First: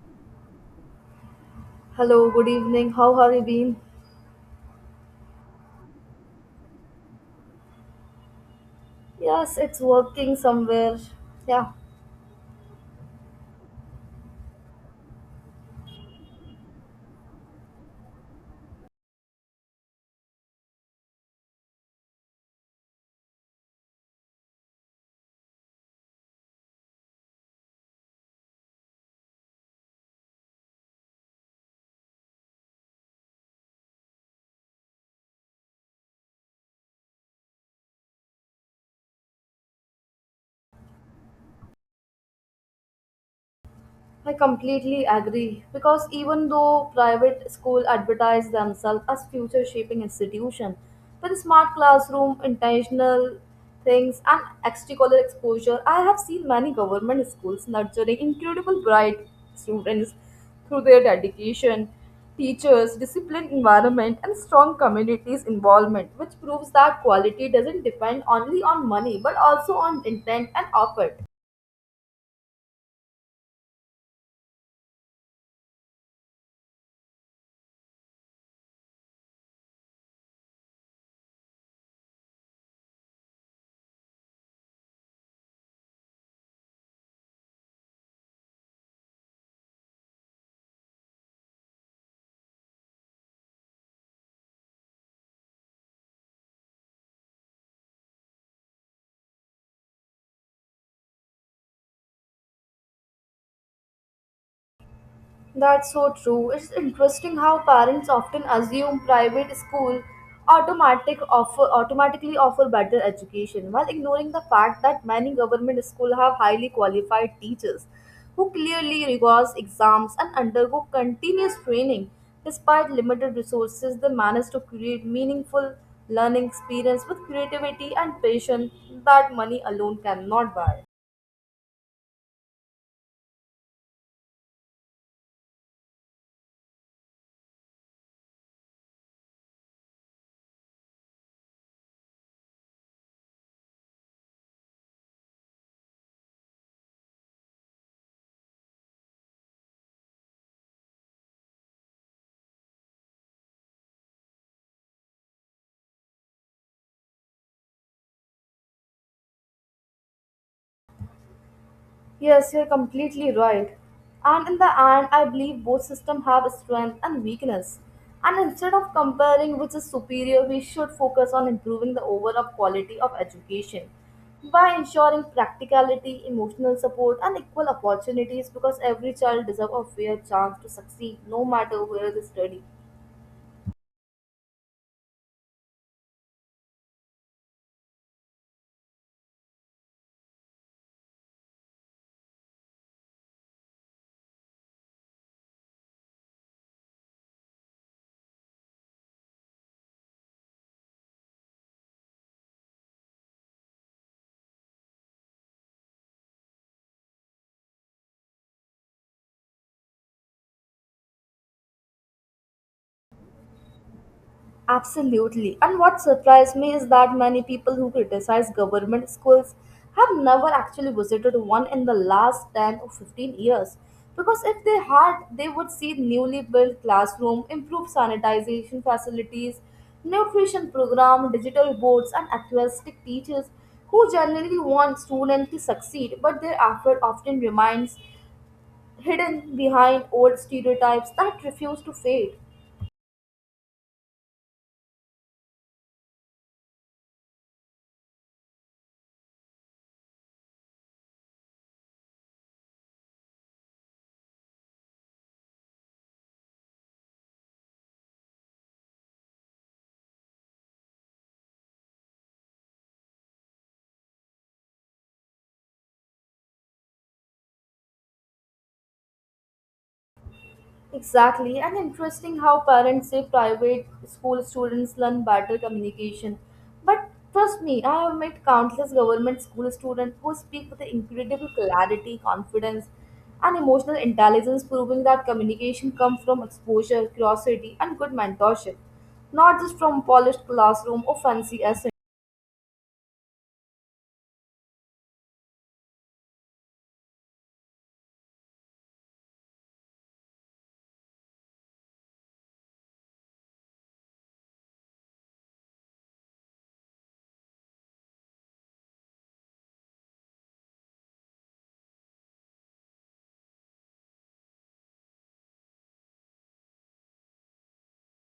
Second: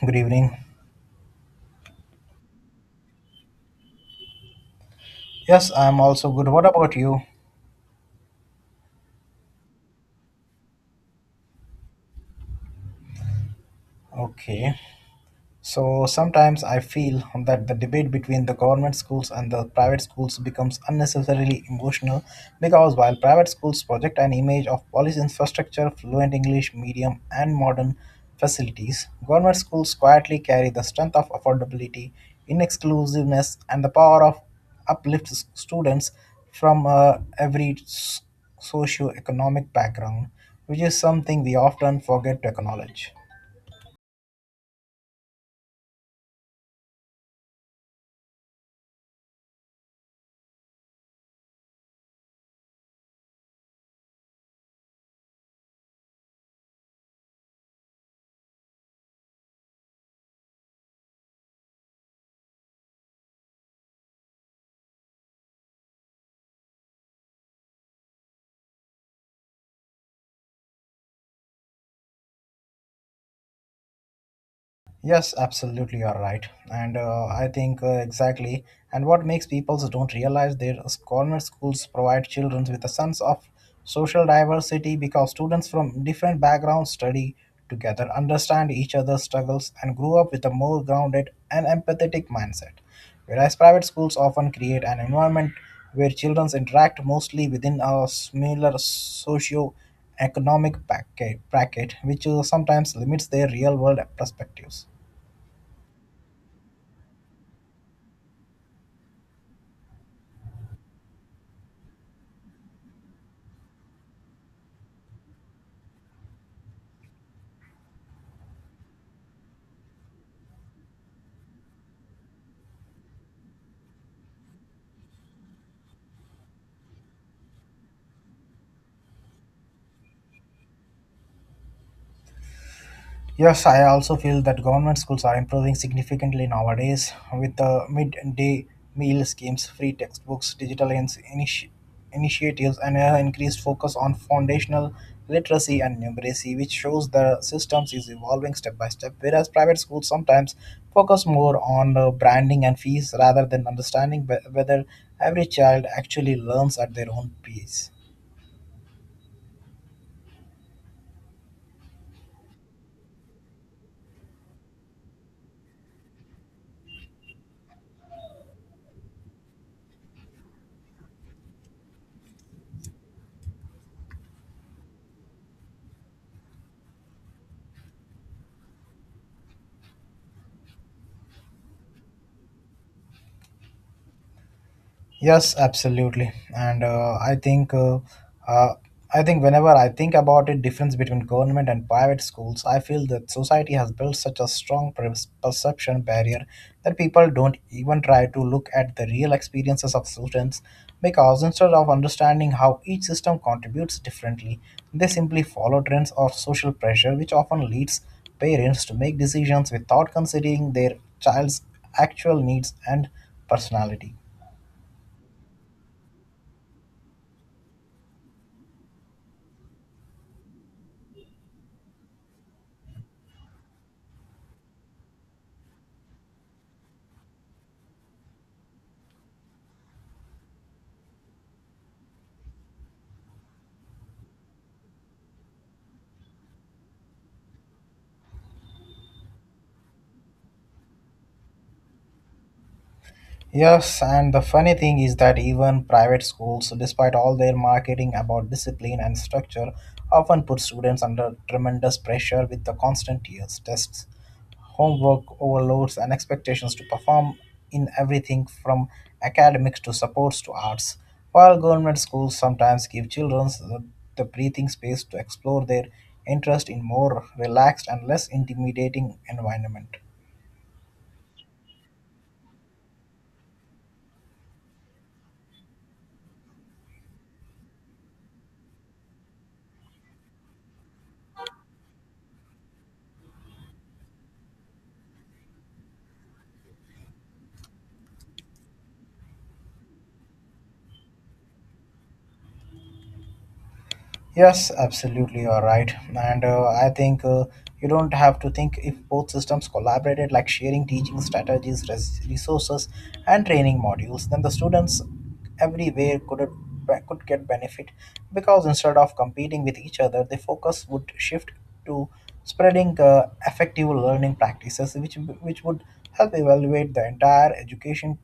Good evening. Hello, good evening. How have you been? Yes, I'm also good. What about you? Yes, it's working somewhere. Yeah. Okay. So sometimes I feel that the debate between the government schools and the private schools becomes unnecessarily emotional because while private schools project an image of polished infrastructure, fluent English medium, and modern facilities, government schools quietly carry the strength of affordability, inexclusiveness, and the power of uplift students from every socio-economic background, which is something we often forget to acknowledge. I completely agree because even though private school advertise themselves as future shaping institution, with smart classroom, intentional things and extracurricular exposure, I have seen many government schools nurturing incredible bright students through their dedication, teachers, disciplined environment and strong communities involvement, which proves that quality doesn't depend only on money but also on intent and effort. Yes, absolutely, you're right. And I think exactly. And what makes people don't realize their government schools provide children with a sense of social diversity because students from different backgrounds study together, understand each other's struggles, and grow up with a more grounded and empathetic mindset. Whereas private schools often create an environment where children interact mostly within a similar socio economic bracket, bracket, which sometimes limits their real world perspectives. That's so true. It's interesting how parents often assume private school automatic offer automatically offer better education while ignoring the fact that many government schools have highly qualified teachers who clearly rigorous exams and undergo continuous training despite limited resources they manage to create meaningful learning experience with creativity and patience that money alone cannot buy. Yes, I also feel that government schools are improving significantly nowadays with the midday meal schemes, free textbooks, digital initiatives, and an increased focus on foundational literacy and numeracy, which shows the systems is evolving step by step. Whereas private schools sometimes focus more on branding and fees rather than understanding whether every child actually learns at their own pace. Yes, you're completely right. And in the end, I believe both systems have strength and weakness. And instead of comparing which is superior, we should focus on improving the overall quality of education by ensuring practicality, emotional support, and equal opportunities because every child deserves a fair chance to succeed no matter where they study. Yes, absolutely. And uh, I think whenever I think about it, difference between government and private schools, I feel that society has built such a strong perception barrier that people don't even try to look at the real experiences of students because instead of understanding how each system contributes differently, they simply follow trends or social pressure, which often leads parents to make decisions without considering their child's actual needs and personality. Absolutely. And what surprised me is that many people who criticize government schools have never actually visited one in the last 10 or 15 years. Because if they had, they would see newly built classroom, improved sanitization facilities, nutrition program, digital boards, and altruistic teachers who generally want students to succeed, but their effort often remains hidden behind old stereotypes that refuse to fade. Yes, and the funny thing is that even private schools, despite all their marketing about discipline and structure, often put students under tremendous pressure with the constant years, tests, homework overloads, and expectations to perform in everything from academics to sports to arts. While government schools sometimes give children the breathing space to explore their interest in more relaxed and less intimidating environment. Exactly, and interesting how parents say private school students learn better communication. But trust me, I have met countless government school students who speak with incredible clarity, confidence, and emotional intelligence, proving that communication comes from exposure, curiosity, and good mentorship, not just from polished classroom or fancy essay. Yes, absolutely, you're right. And I think you don't have to think if both systems collaborated, like sharing teaching strategies, resources, and training modules, then the students everywhere could get benefit because instead of competing with each other, the focus would shift to spreading effective learning practices, which would help evaluate the entire education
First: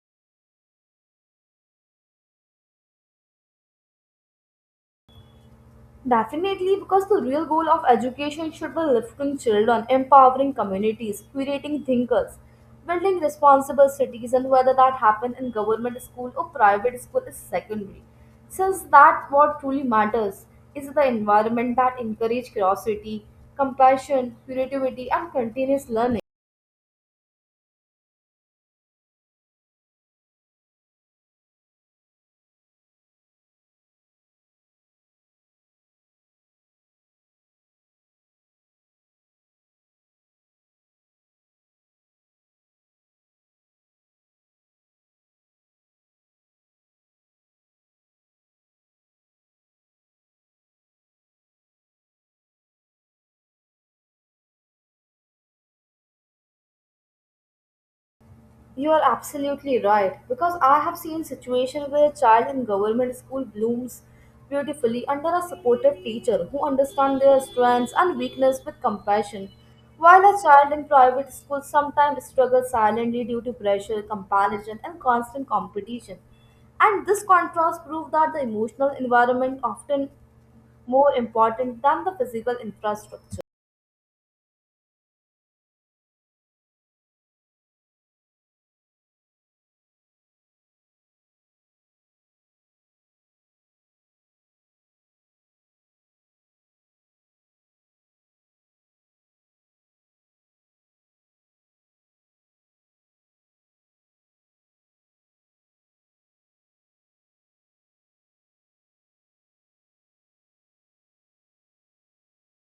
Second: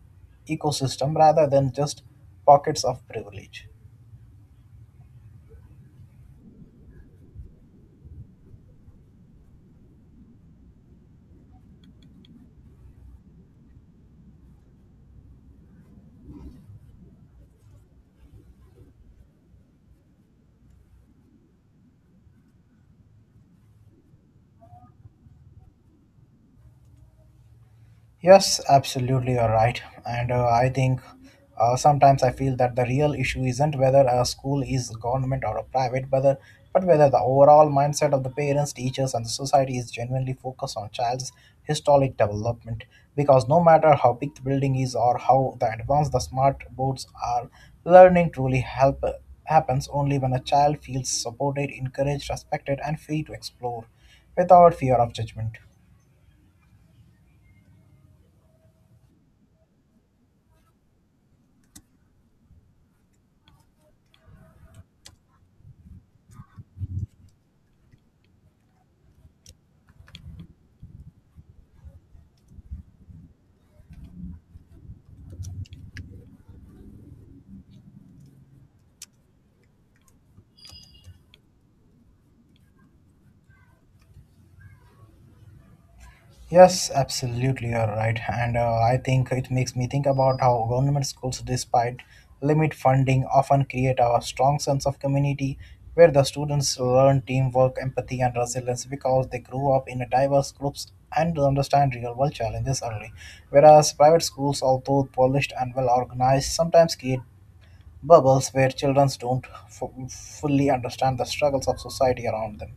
ecosystem rather than just pockets of privilege. Definitely, because the real goal of education should be lifting children, empowering communities, creating thinkers, building responsible cities, and whether that happen in government school or private school is secondary. Since that what truly matters is the environment that encourages curiosity, compassion, creativity, and continuous learning. Yes, absolutely, you're right. And I think sometimes I feel that the real issue isn't whether a school is government or a private, whether but whether the overall mindset of the parents, teachers, and the society is genuinely focused on child's historic development. Because no matter how big the building is or how the advanced the smart boards are, learning truly help happens only when a child feels supported, encouraged, respected, and free to explore without fear of judgment. You are absolutely right because I have seen situations where a child in government school blooms beautifully under a supportive teacher who understands their strengths and weakness with compassion, while a child in private school sometimes struggles silently due to pressure, comparison, and constant competition. And this contrast proves that the emotional environment often more important than the physical infrastructure. Yes, absolutely, you're right. And I think it makes me think about how government schools, despite limit funding, often create a strong sense of community where the students learn teamwork, empathy, and resilience because they grow up in diverse groups and understand real world challenges early. Whereas private schools, although polished and well organized, sometimes create bubbles where children don't fully understand the struggles of society around them.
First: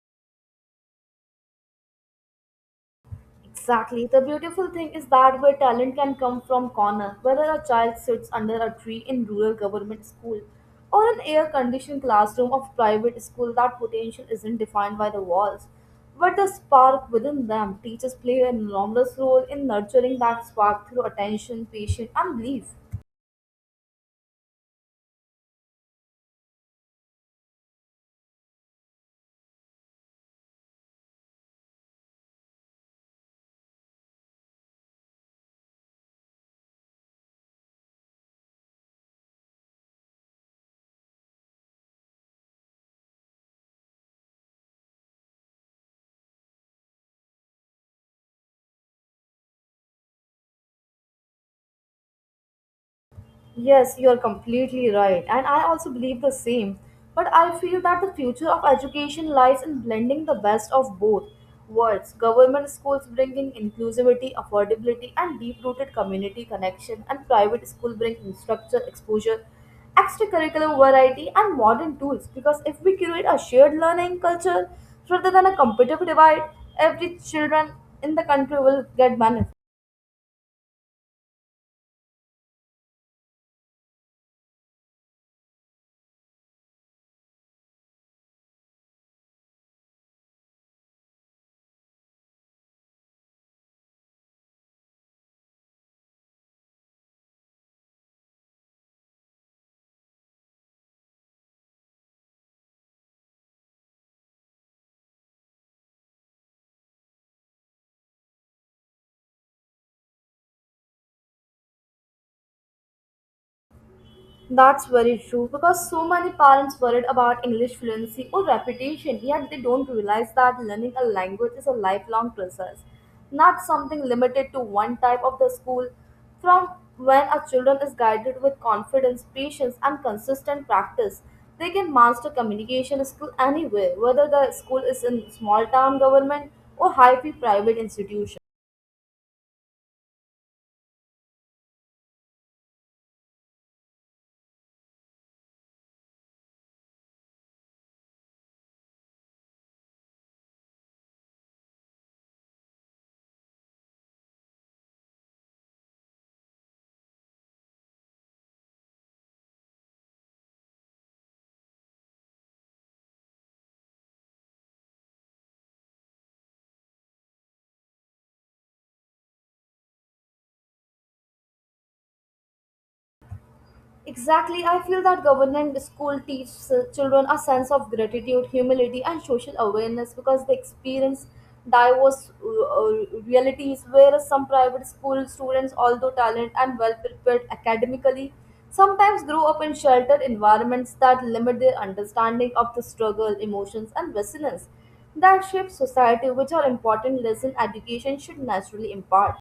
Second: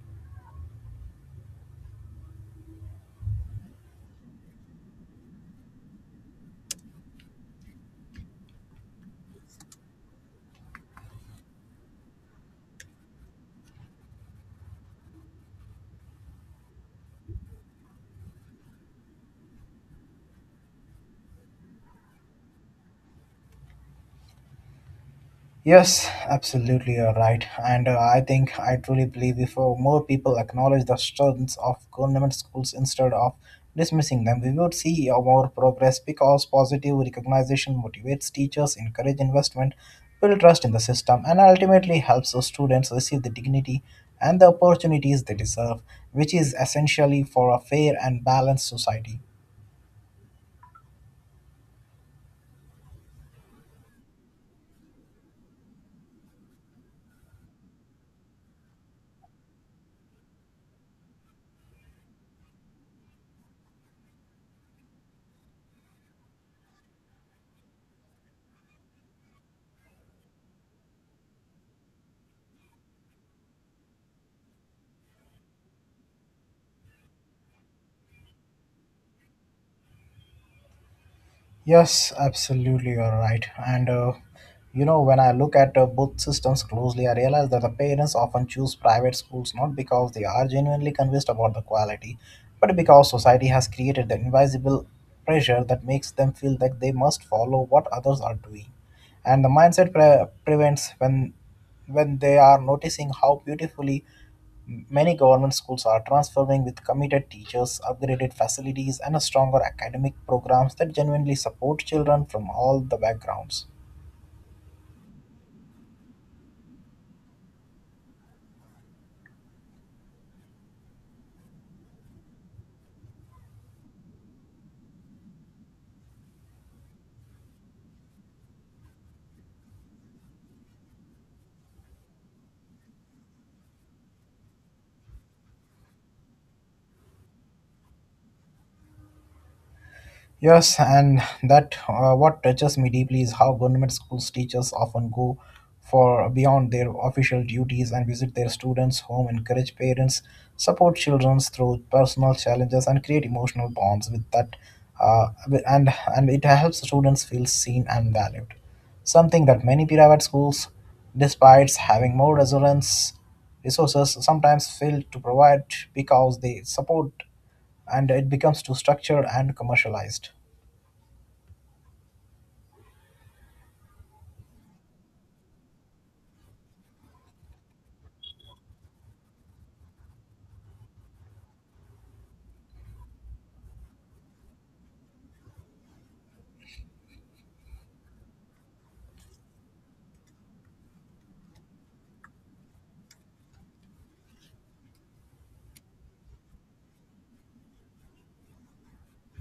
Exactly. The beautiful thing is that where talent can come from corner, whether a child sits under a tree in rural government school or an air-conditioned classroom of private school, that potential isn't defined by the walls. But the spark within them, teachers play an enormous role in nurturing that spark through attention, patience, and belief. Yes, absolutely, you're right. And I think I truly believe if more people acknowledge the strengths of government schools instead of dismissing them, we would see more progress because positive recognition motivates teachers, encourage investment, build trust in the system, and ultimately helps the students receive the dignity and the opportunities they deserve, which is essentially for a fair and balanced society. Yes, you're completely right. And I also believe the same. But I feel that the future of education lies in blending the best of both worlds. Government schools bringing inclusivity, affordability, and deep rooted community connection, and private school bringing structure, exposure, extracurricular variety, and modern tools. Because if we create a shared learning culture rather than a competitive divide, every children in the country will get benefit. Yes, absolutely, you're right. And you know, when I look at both systems closely, I realize that the parents often choose private schools not because they are genuinely convinced about the quality, but because society has created the invisible pressure that makes them feel that they must follow what others are doing. And the mindset prevents when they are noticing how beautifully many government schools are transforming with committed teachers, upgraded facilities, and stronger academic programs that genuinely support children from all the backgrounds. That's very true because so many parents worried about English fluency or reputation, yet they don't realize that learning a language is a lifelong process, not something limited to one type of the school. From when a children is guided with confidence, patience, and consistent practice, they can master communication skill anywhere, whether the school is in small town government or high fee private institution. Yes, and that what touches me deeply is how government schools teachers often go for beyond their official duties and visit their students' home, encourage parents, support children through personal challenges, and create emotional bonds with that. Uh, and and it helps students feel seen and valued, something that many private schools, despite having more resurance resources, sometimes fail to provide because they support, and it becomes too structured and commercialized. Exactly, I feel that government school teaches children a sense of gratitude, humility, and social awareness because they experience diverse realities. Whereas some private school students, although talented and well prepared academically, sometimes grow up in sheltered environments that limit their understanding of the struggle, emotions, and resilience that shape society, which are important lessons education should naturally impart.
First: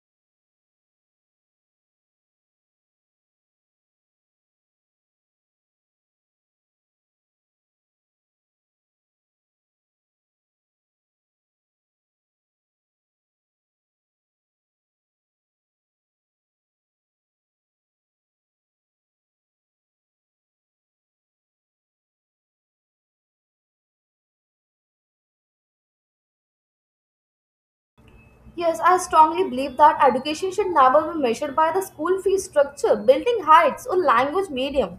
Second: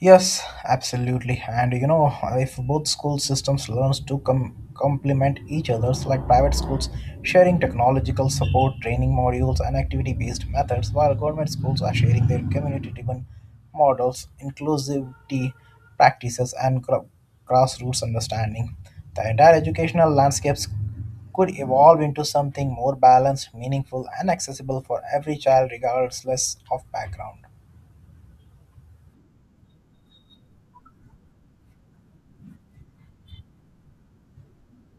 Yes, absolutely. And you know, if both school systems learns to complement each other's, like private schools sharing technological support, training modules, and activity-based methods, while government schools are sharing their community-driven models, inclusivity practices, and grassroots understanding, the entire educational landscapes could evolve into something more balanced, meaningful, and accessible for every child, regardless of background. Yes, I strongly believe that education should never be measured by the school fee structure, building heights, or language medium,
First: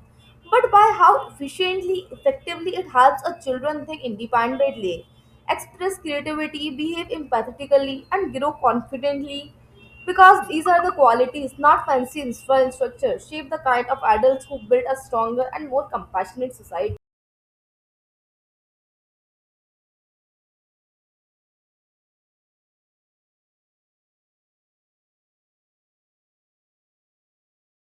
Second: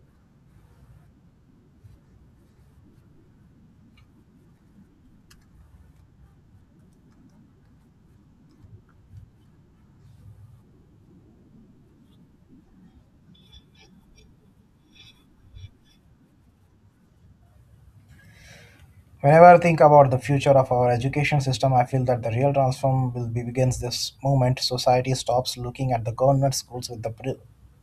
but by how efficiently, effectively it helps a children think independently, express creativity, behave empathetically, and grow confidently. Because these are the qualities, not fancy structure, shape the kind of adults who build a stronger and more compassionate society. Whenever I think about the future of our education system, I feel that the real transform will be begins this moment. Society stops looking at the government schools with the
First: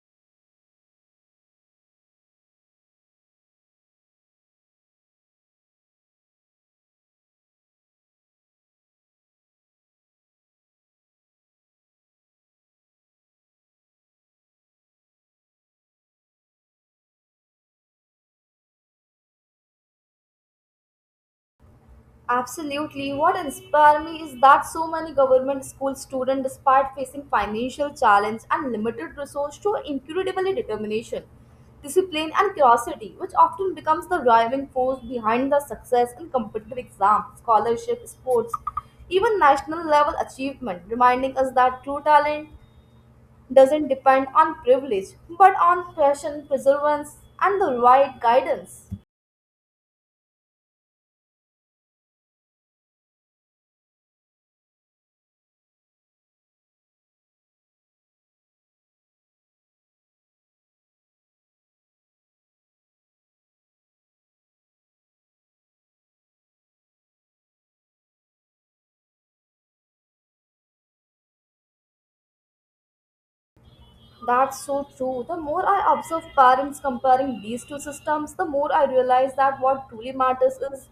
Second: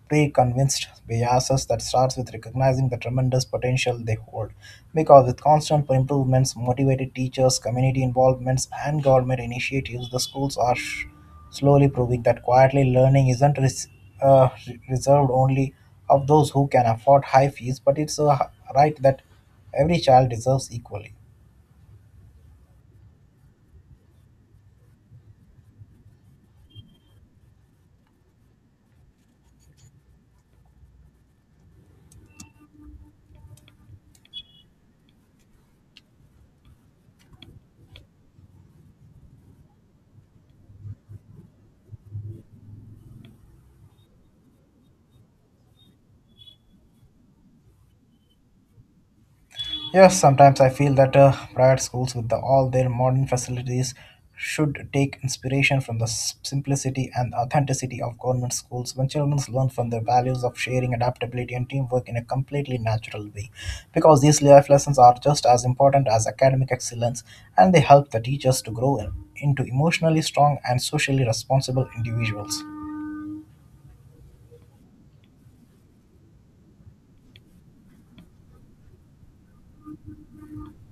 pre-convinced biases that starts with recognizing the tremendous potential they hold. Because with constant improvements, motivated teachers, community involvements, and government initiatives, the schools are slowly proving that quietly learning isn't reserved only of those who can afford high fees, but it's a right that every child deserves equally. Absolutely. What inspired me is that so many government school students, despite facing financial challenge and limited resources, show incredibly determination, discipline, and curiosity, which often becomes the driving force behind the success in competitive exams, scholarship, sports, even national level achievement, reminding us that true talent doesn't depend on privilege, but on passion, perseverance, and the right guidance. Yes, sometimes I feel that private schools, with all their modern facilities, should take inspiration from the simplicity and authenticity of government schools. When children learn from the values of sharing, adaptability, and teamwork in a completely natural way, because these life lessons are just as important as academic excellence, and they help the teachers to grow into emotionally strong and socially responsible individuals. That's so true. The more I observe parents comparing these two systems, the more I realize that what truly matters is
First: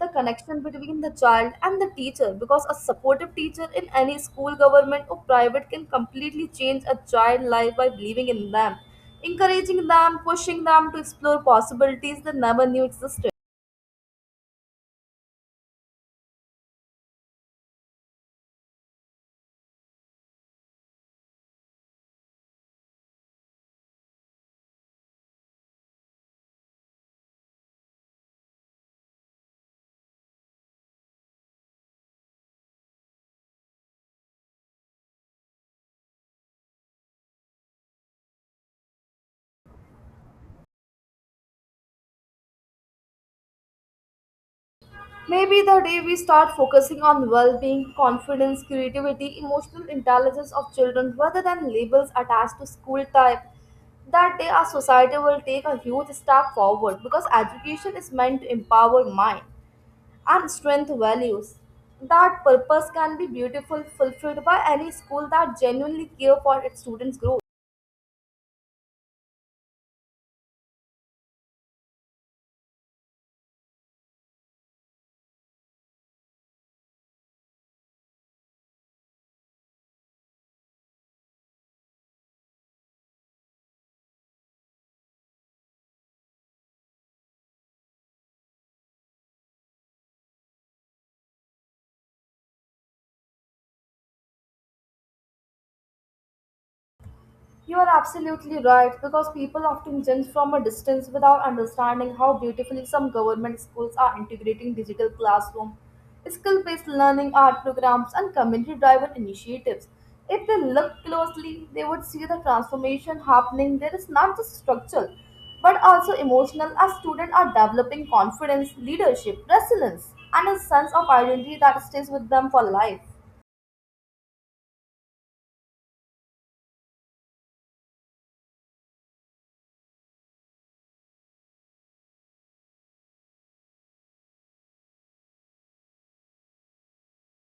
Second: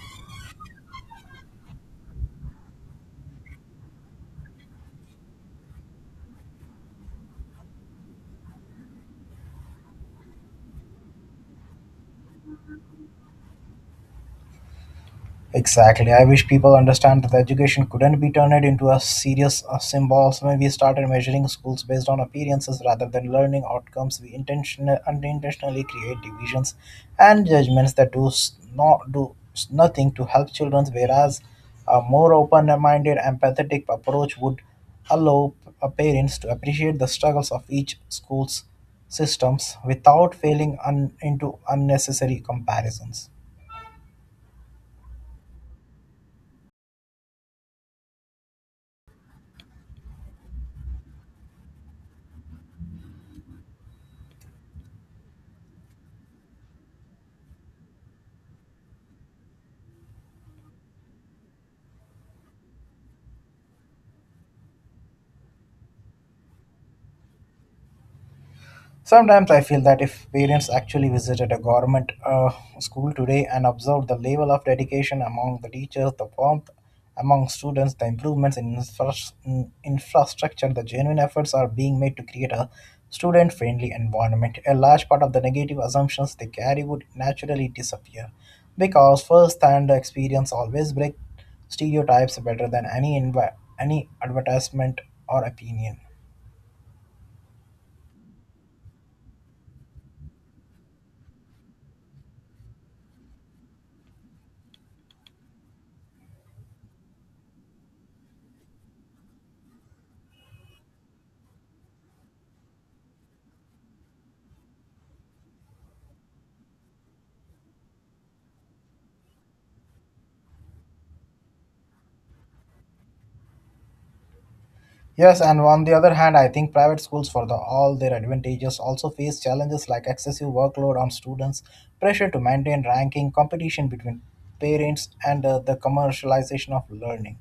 the connection between the child and the teacher because a supportive teacher in any school, government, or private can completely change a child's life by believing in them, encouraging them, pushing them to explore possibilities they never knew existed. Exactly. I wish people understand that education couldn't be turned into a serious symbols when we started measuring schools based on appearances rather than learning outcomes. We intentionally unintentionally create divisions and judgments that not nothing to help children, whereas a more open-minded, empathetic approach would allow parents to appreciate the struggles of each school's systems without failing into unnecessary comparisons. Maybe the day we start focusing on well being, confidence, creativity, emotional intelligence of children rather than labels attached to school type, that day our society will take a huge step forward because education is meant to empower mind and strengthen values. That purpose can be beautiful fulfilled by any school that genuinely care for its students' growth. Sometimes I feel that if parents actually visited a government school today and observed the level of dedication among the teachers, the warmth among students, the improvements in in infrastructure, the genuine efforts are being made to create a student friendly environment. A large part of the negative assumptions they carry would naturally disappear because first hand experience always breaks stereotypes better than any advertisement or opinion. You are absolutely right because people often judge from a distance without understanding how beautifully some government schools are integrating digital classroom, skill based learning, art programs, and community driven initiatives. If they look closely, they would see the transformation happening. There is not just structural but also emotional as students are developing confidence, leadership, resilience, and a sense of identity that stays with them for life. Yes, and on the other hand, I think private schools, for all their advantages, also face challenges like excessive workload on students, pressure to maintain ranking, competition between parents, and the commercialization of learning,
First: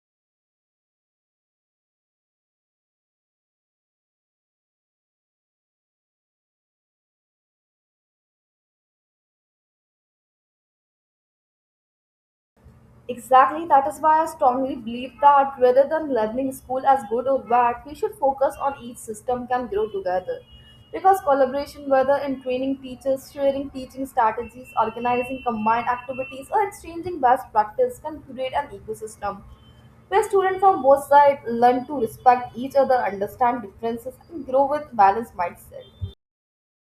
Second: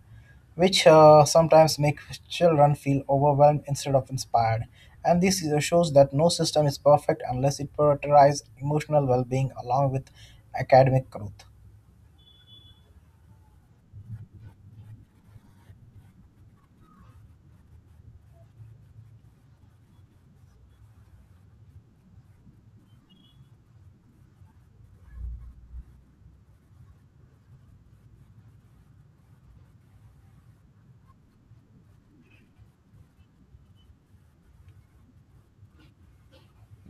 which sometimes make children feel overwhelmed instead of inspired. And this shows that no system is perfect unless it prioritizes emotional well being along with academic growth. Exactly, that is why I strongly believe that rather than labeling school as good or bad, we should focus on each system can grow together. Because collaboration, whether in training teachers, sharing teaching strategies, organizing combined activities, or exchanging best practice, can create an ecosystem where students from both sides learn to respect each other, understand differences, and grow with balanced mindset.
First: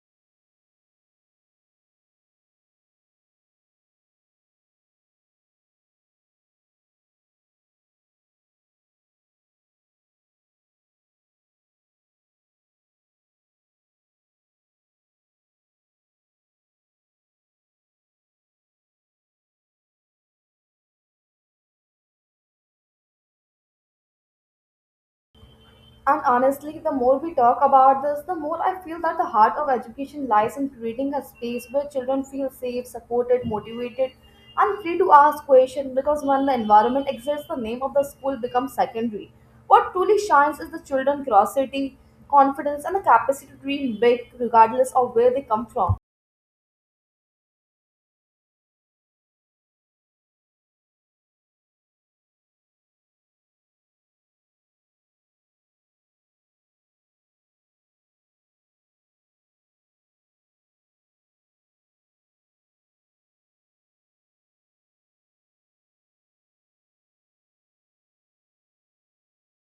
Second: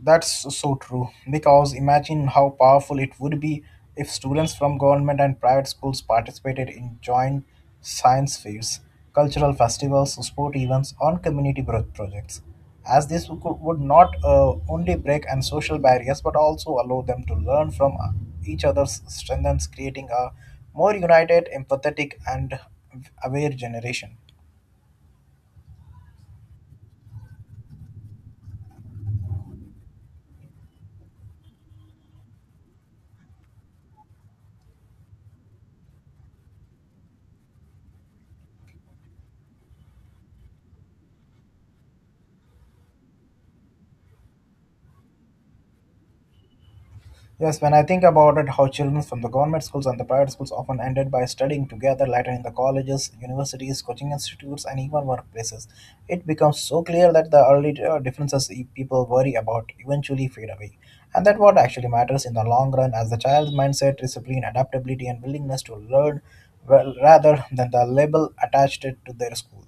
That's so true because imagine how powerful it would be if students from government and private schools participated in joint science fairs, cultural festivals, sport events, or community projects. As this would not only break and social barriers but also allow them to learn from each other's strengths, creating a more united, empathetic, and aware generation. And honestly, the more we talk about this, the more I feel that the heart of education lies in creating a space where children feel safe, supported, motivated, and free to ask questions because when the environment exists, the name of the school becomes secondary. What truly shines is the children's curiosity, confidence, and the capacity to dream big regardless of where they come from. Yes, when I think about it, how children from the government schools and the private schools often ended by studying together later in the colleges, universities, coaching institutes, and even workplaces, it becomes so clear that the early differences people worry about eventually fade away. And that what actually matters in the long run as the child's mindset, discipline, adaptability, and willingness to learn well, rather than the label attached it to their school.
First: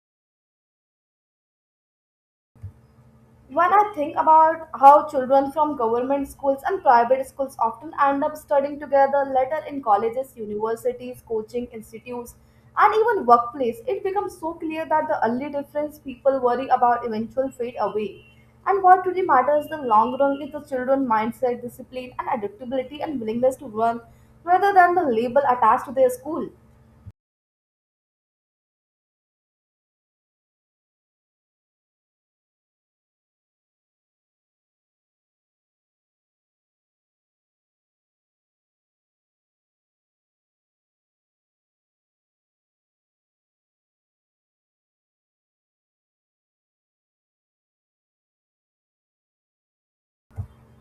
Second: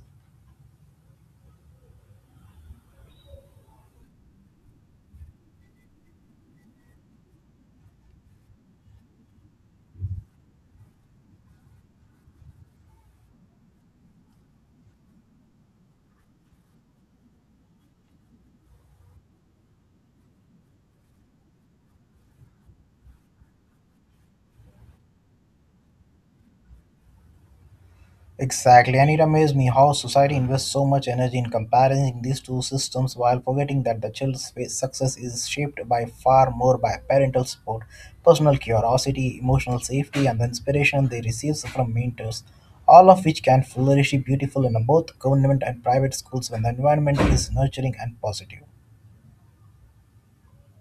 When I think about how children from government schools and private schools often end up studying together later in colleges, universities, coaching institutes, and even workplace, it becomes so clear that the only difference people worry about eventual fade away. And what really matters in the long run is the children's mindset, discipline, and adaptability and willingness to learn rather than the label attached to their school. Exactly, and it amazed me how society invests so much energy in comparing these two systems while forgetting that the child's success is shaped by far more by parental support, personal curiosity, emotional safety, and the inspiration they receive from mentors, all of which can flourish beautiful in both government and private schools when the environment is nurturing and positive.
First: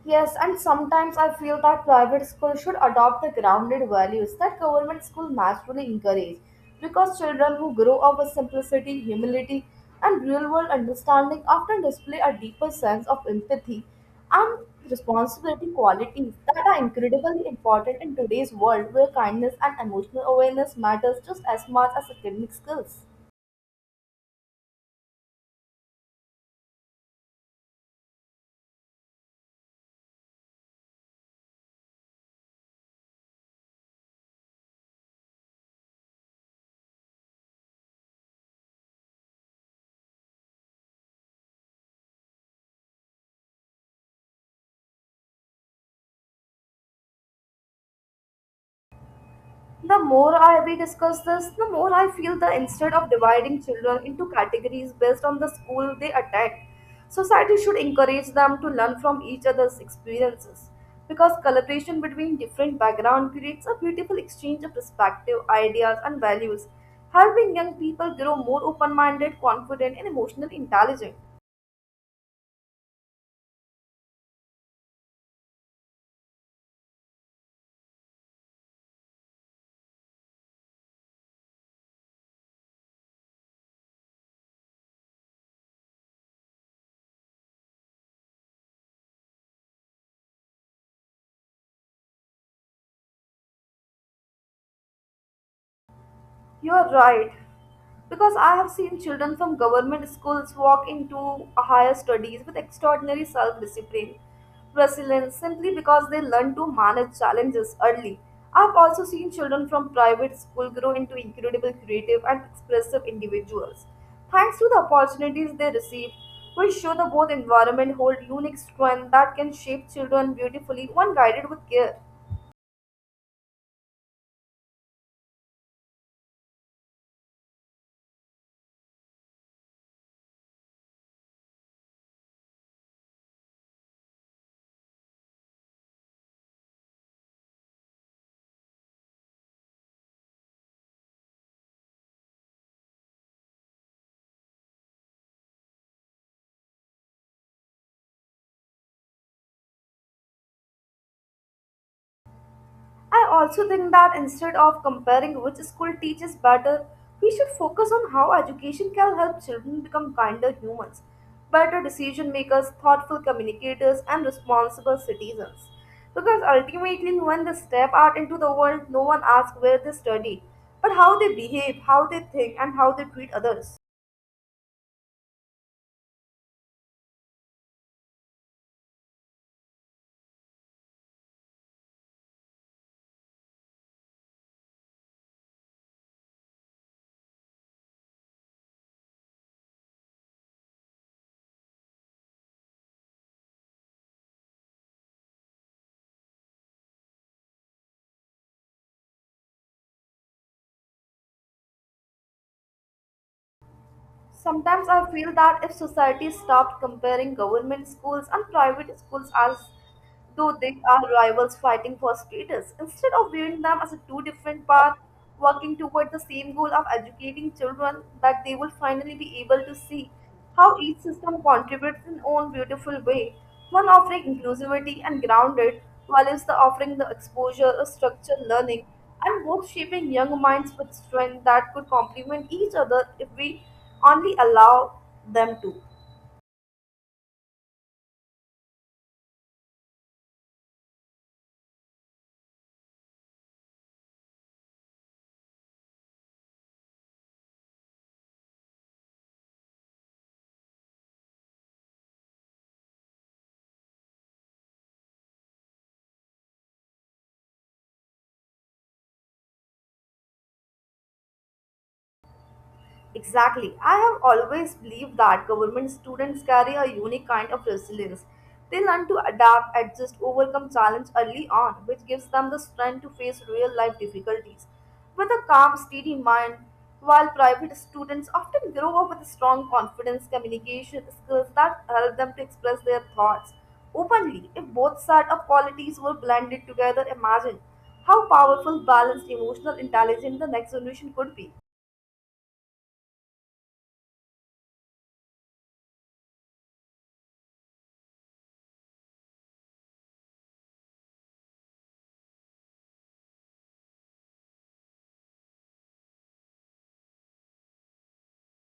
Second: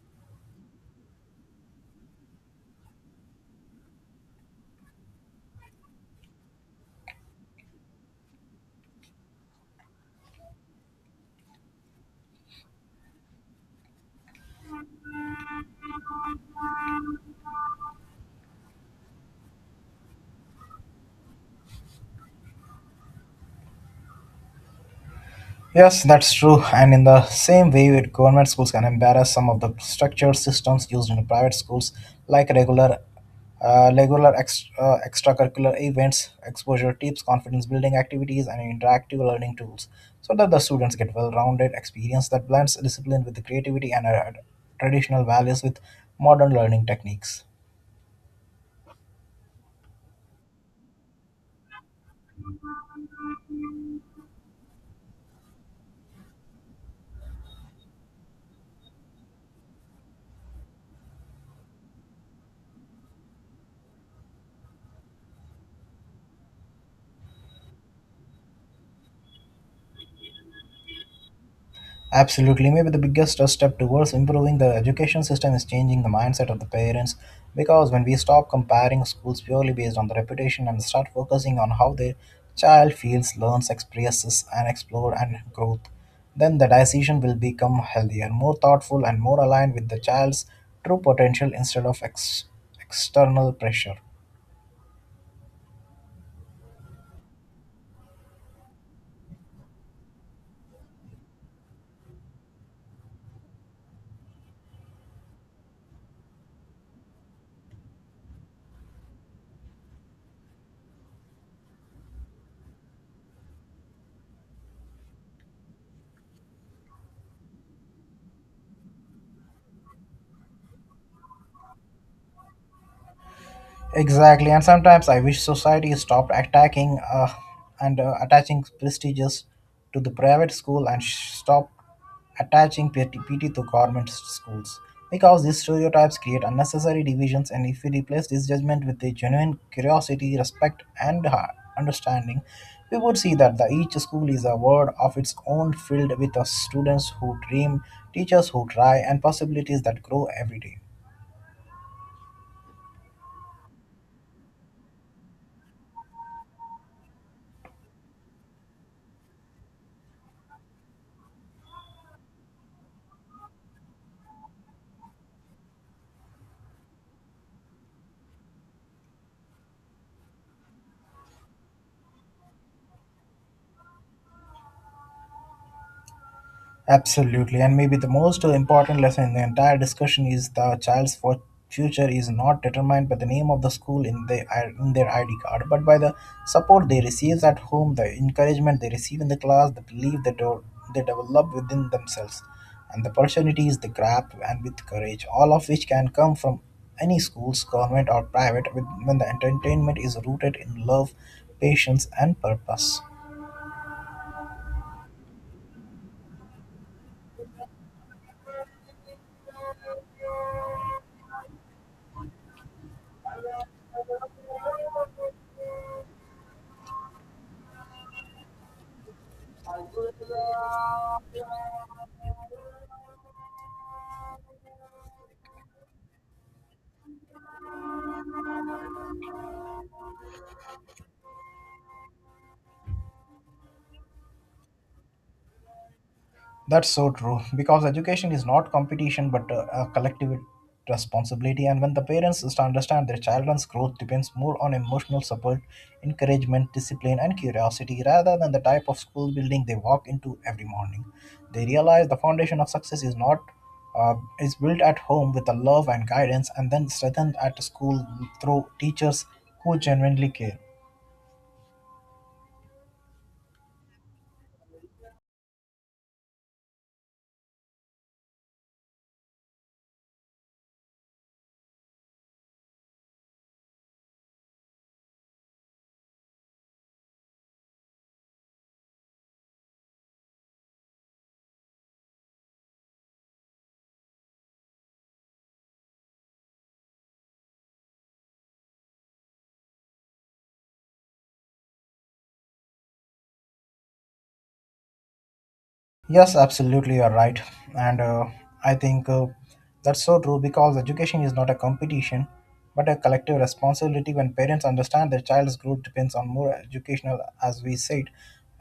Yes, and sometimes I feel that private schools should adopt the grounded values that government schools naturally encourage because children who grow up with simplicity, humility, and real world understanding often display a deeper sense of empathy and responsibility qualities that are incredibly important in today's world where kindness and emotional awareness matters just as much as academic skills. Yes, that's true. And in the same way, with government schools can embarrass some of the structured systems used in private schools, like regular extracurricular events, exposure tips, confidence building activities, and interactive learning tools, so that the students get well-rounded experience that blends discipline with creativity and traditional values with modern learning techniques. The more I we discuss this, the more I feel that instead of dividing children into categories based on the school they attend, society should encourage them to learn from each other's experiences. Because collaboration between different backgrounds creates a beautiful exchange of perspective, ideas, and values, helping young people grow more open minded, confident, and emotionally intelligent. Absolutely. Maybe the biggest step towards improving the education system is changing the mindset of the parents because when we stop comparing schools purely based on the reputation and start focusing on how their child feels, learns, experiences, and explore and growth, then the decision will become healthier, more thoughtful, and more aligned with the child's true potential instead of external pressure. You are right, because I have seen children from government schools walk into higher studies with extraordinary self discipline, resilience, simply because they learn to manage challenges early. I've also seen children from private school grow into incredible creative and expressive individuals. Thanks to the opportunities they receive, we show that both environment hold unique strength that can shape children beautifully when guided with care. Exactly, and sometimes I wish society stopped attacking and attaching prestigious to the private school and stopped attaching PT, to government schools. Because these stereotypes create unnecessary divisions, and if we replace this judgment with a genuine curiosity, respect, and understanding, we would see that each school is a world of its own filled with students who dream, teachers who try, and possibilities that grow every day. I also think that instead of comparing which school teaches better, we should focus on how education can help children become kinder humans, better decision makers, thoughtful communicators, and responsible citizens. Because ultimately, when they step out into the world, no one asks where they study, but how they behave, how they think, and how they treat others. Absolutely. And maybe the most important lesson in the entire discussion is the child's future is not determined by the name of the school in their ID card, but by the support they receive at home, the encouragement they receive in the class, the belief they develop within themselves, and the opportunities they grab and with courage, all of which can come from any schools, government or private, when the entertainment is rooted in love, patience, and purpose. Sometimes I feel that if society stopped comparing government schools and private schools as though they are rivals fighting for status, instead of viewing them as a two different paths working toward the same goal of educating children, that they will finally be able to see how each system contributes in own beautiful way, one offering inclusivity and grounded, while is the offering the exposure of structured learning, and both shaping young minds with strength that could complement each other if we only allow them to. That's so true because education is not competition but a collective responsibility. And when the parents is to understand their children's growth depends more on emotional support, encouragement, discipline, and curiosity rather than the type of school building they walk into every morning, they realize the foundation of success is not. Uh, is built at home with the love and guidance and then strengthened at school through teachers who genuinely care. Exactly. I have always believed that government students carry a unique kind of resilience. They learn to adapt, adjust, overcome challenge early on, which gives them the strength to face real life difficulties with a calm, steady mind. While private students often grow up with strong confidence, communication skills that help them to express their thoughts openly. If both sides of qualities were blended together, imagine how powerful, balanced, emotional intelligence the next generation could be. Yes, absolutely, you're right. And I think that's so true because education is not a competition but a collective responsibility when parents understand their child's growth depends on more educational, as we said.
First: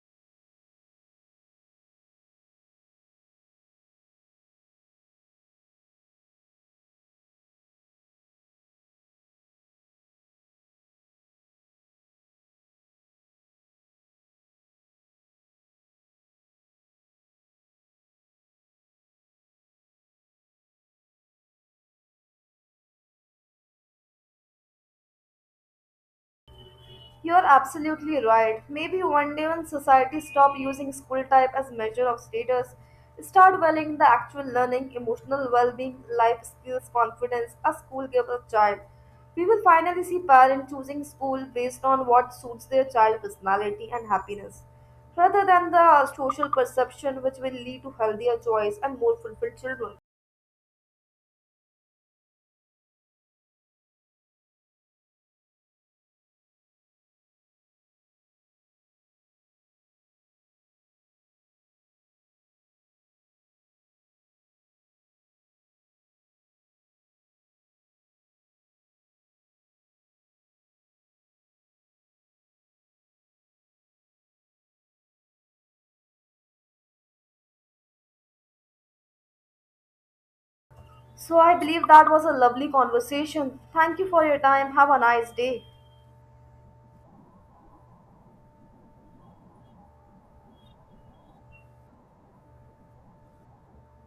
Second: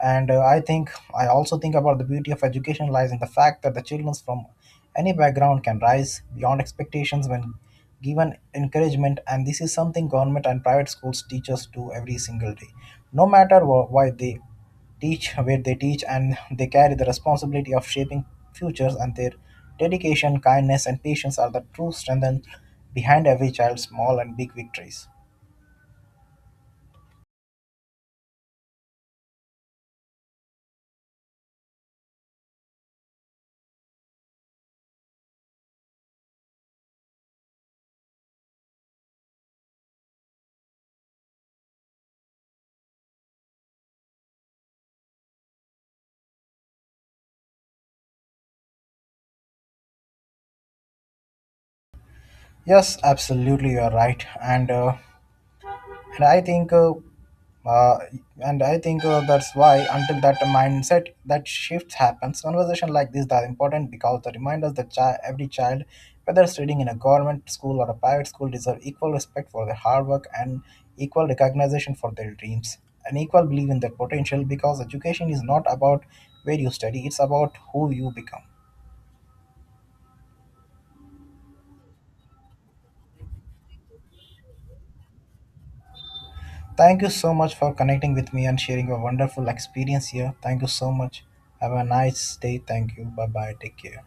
And I think I also think about the beauty of education lies in the fact that the children from any background can rise beyond expectations when given encouragement, and this is something government and private schools teach us do every single day, no matter wh- why they teach where they teach, and they carry the responsibility of shaping futures, and their dedication, kindness, and patience are the true strength behind every child's small and big victories. You're absolutely right. Maybe one day when society stop using school type as measure of status, start valuing the actual learning, emotional well-being, life skills, confidence a school gives a child. We will finally see parents choosing school based on what suits their child personality and happiness, rather than the social perception which will lead to healthier choice and more fulfilled children. Yes, absolutely, you are right. And and i think uh, uh, and I think that's why until that shift happens, conversation like this are important because they remind us that every child, whether studying in a government school or a private school, deserve equal respect for their hard work, and equal recognition for their dreams, and equal belief in their potential, because education is not about where you study, it's about who you become. So I believe that was a lovely conversation. Thank you for your time. Have a nice day. Thank you so much for connecting with me and sharing your wonderful experience here. Thank you so much. Have a nice day. Thank you. Bye bye. Take care.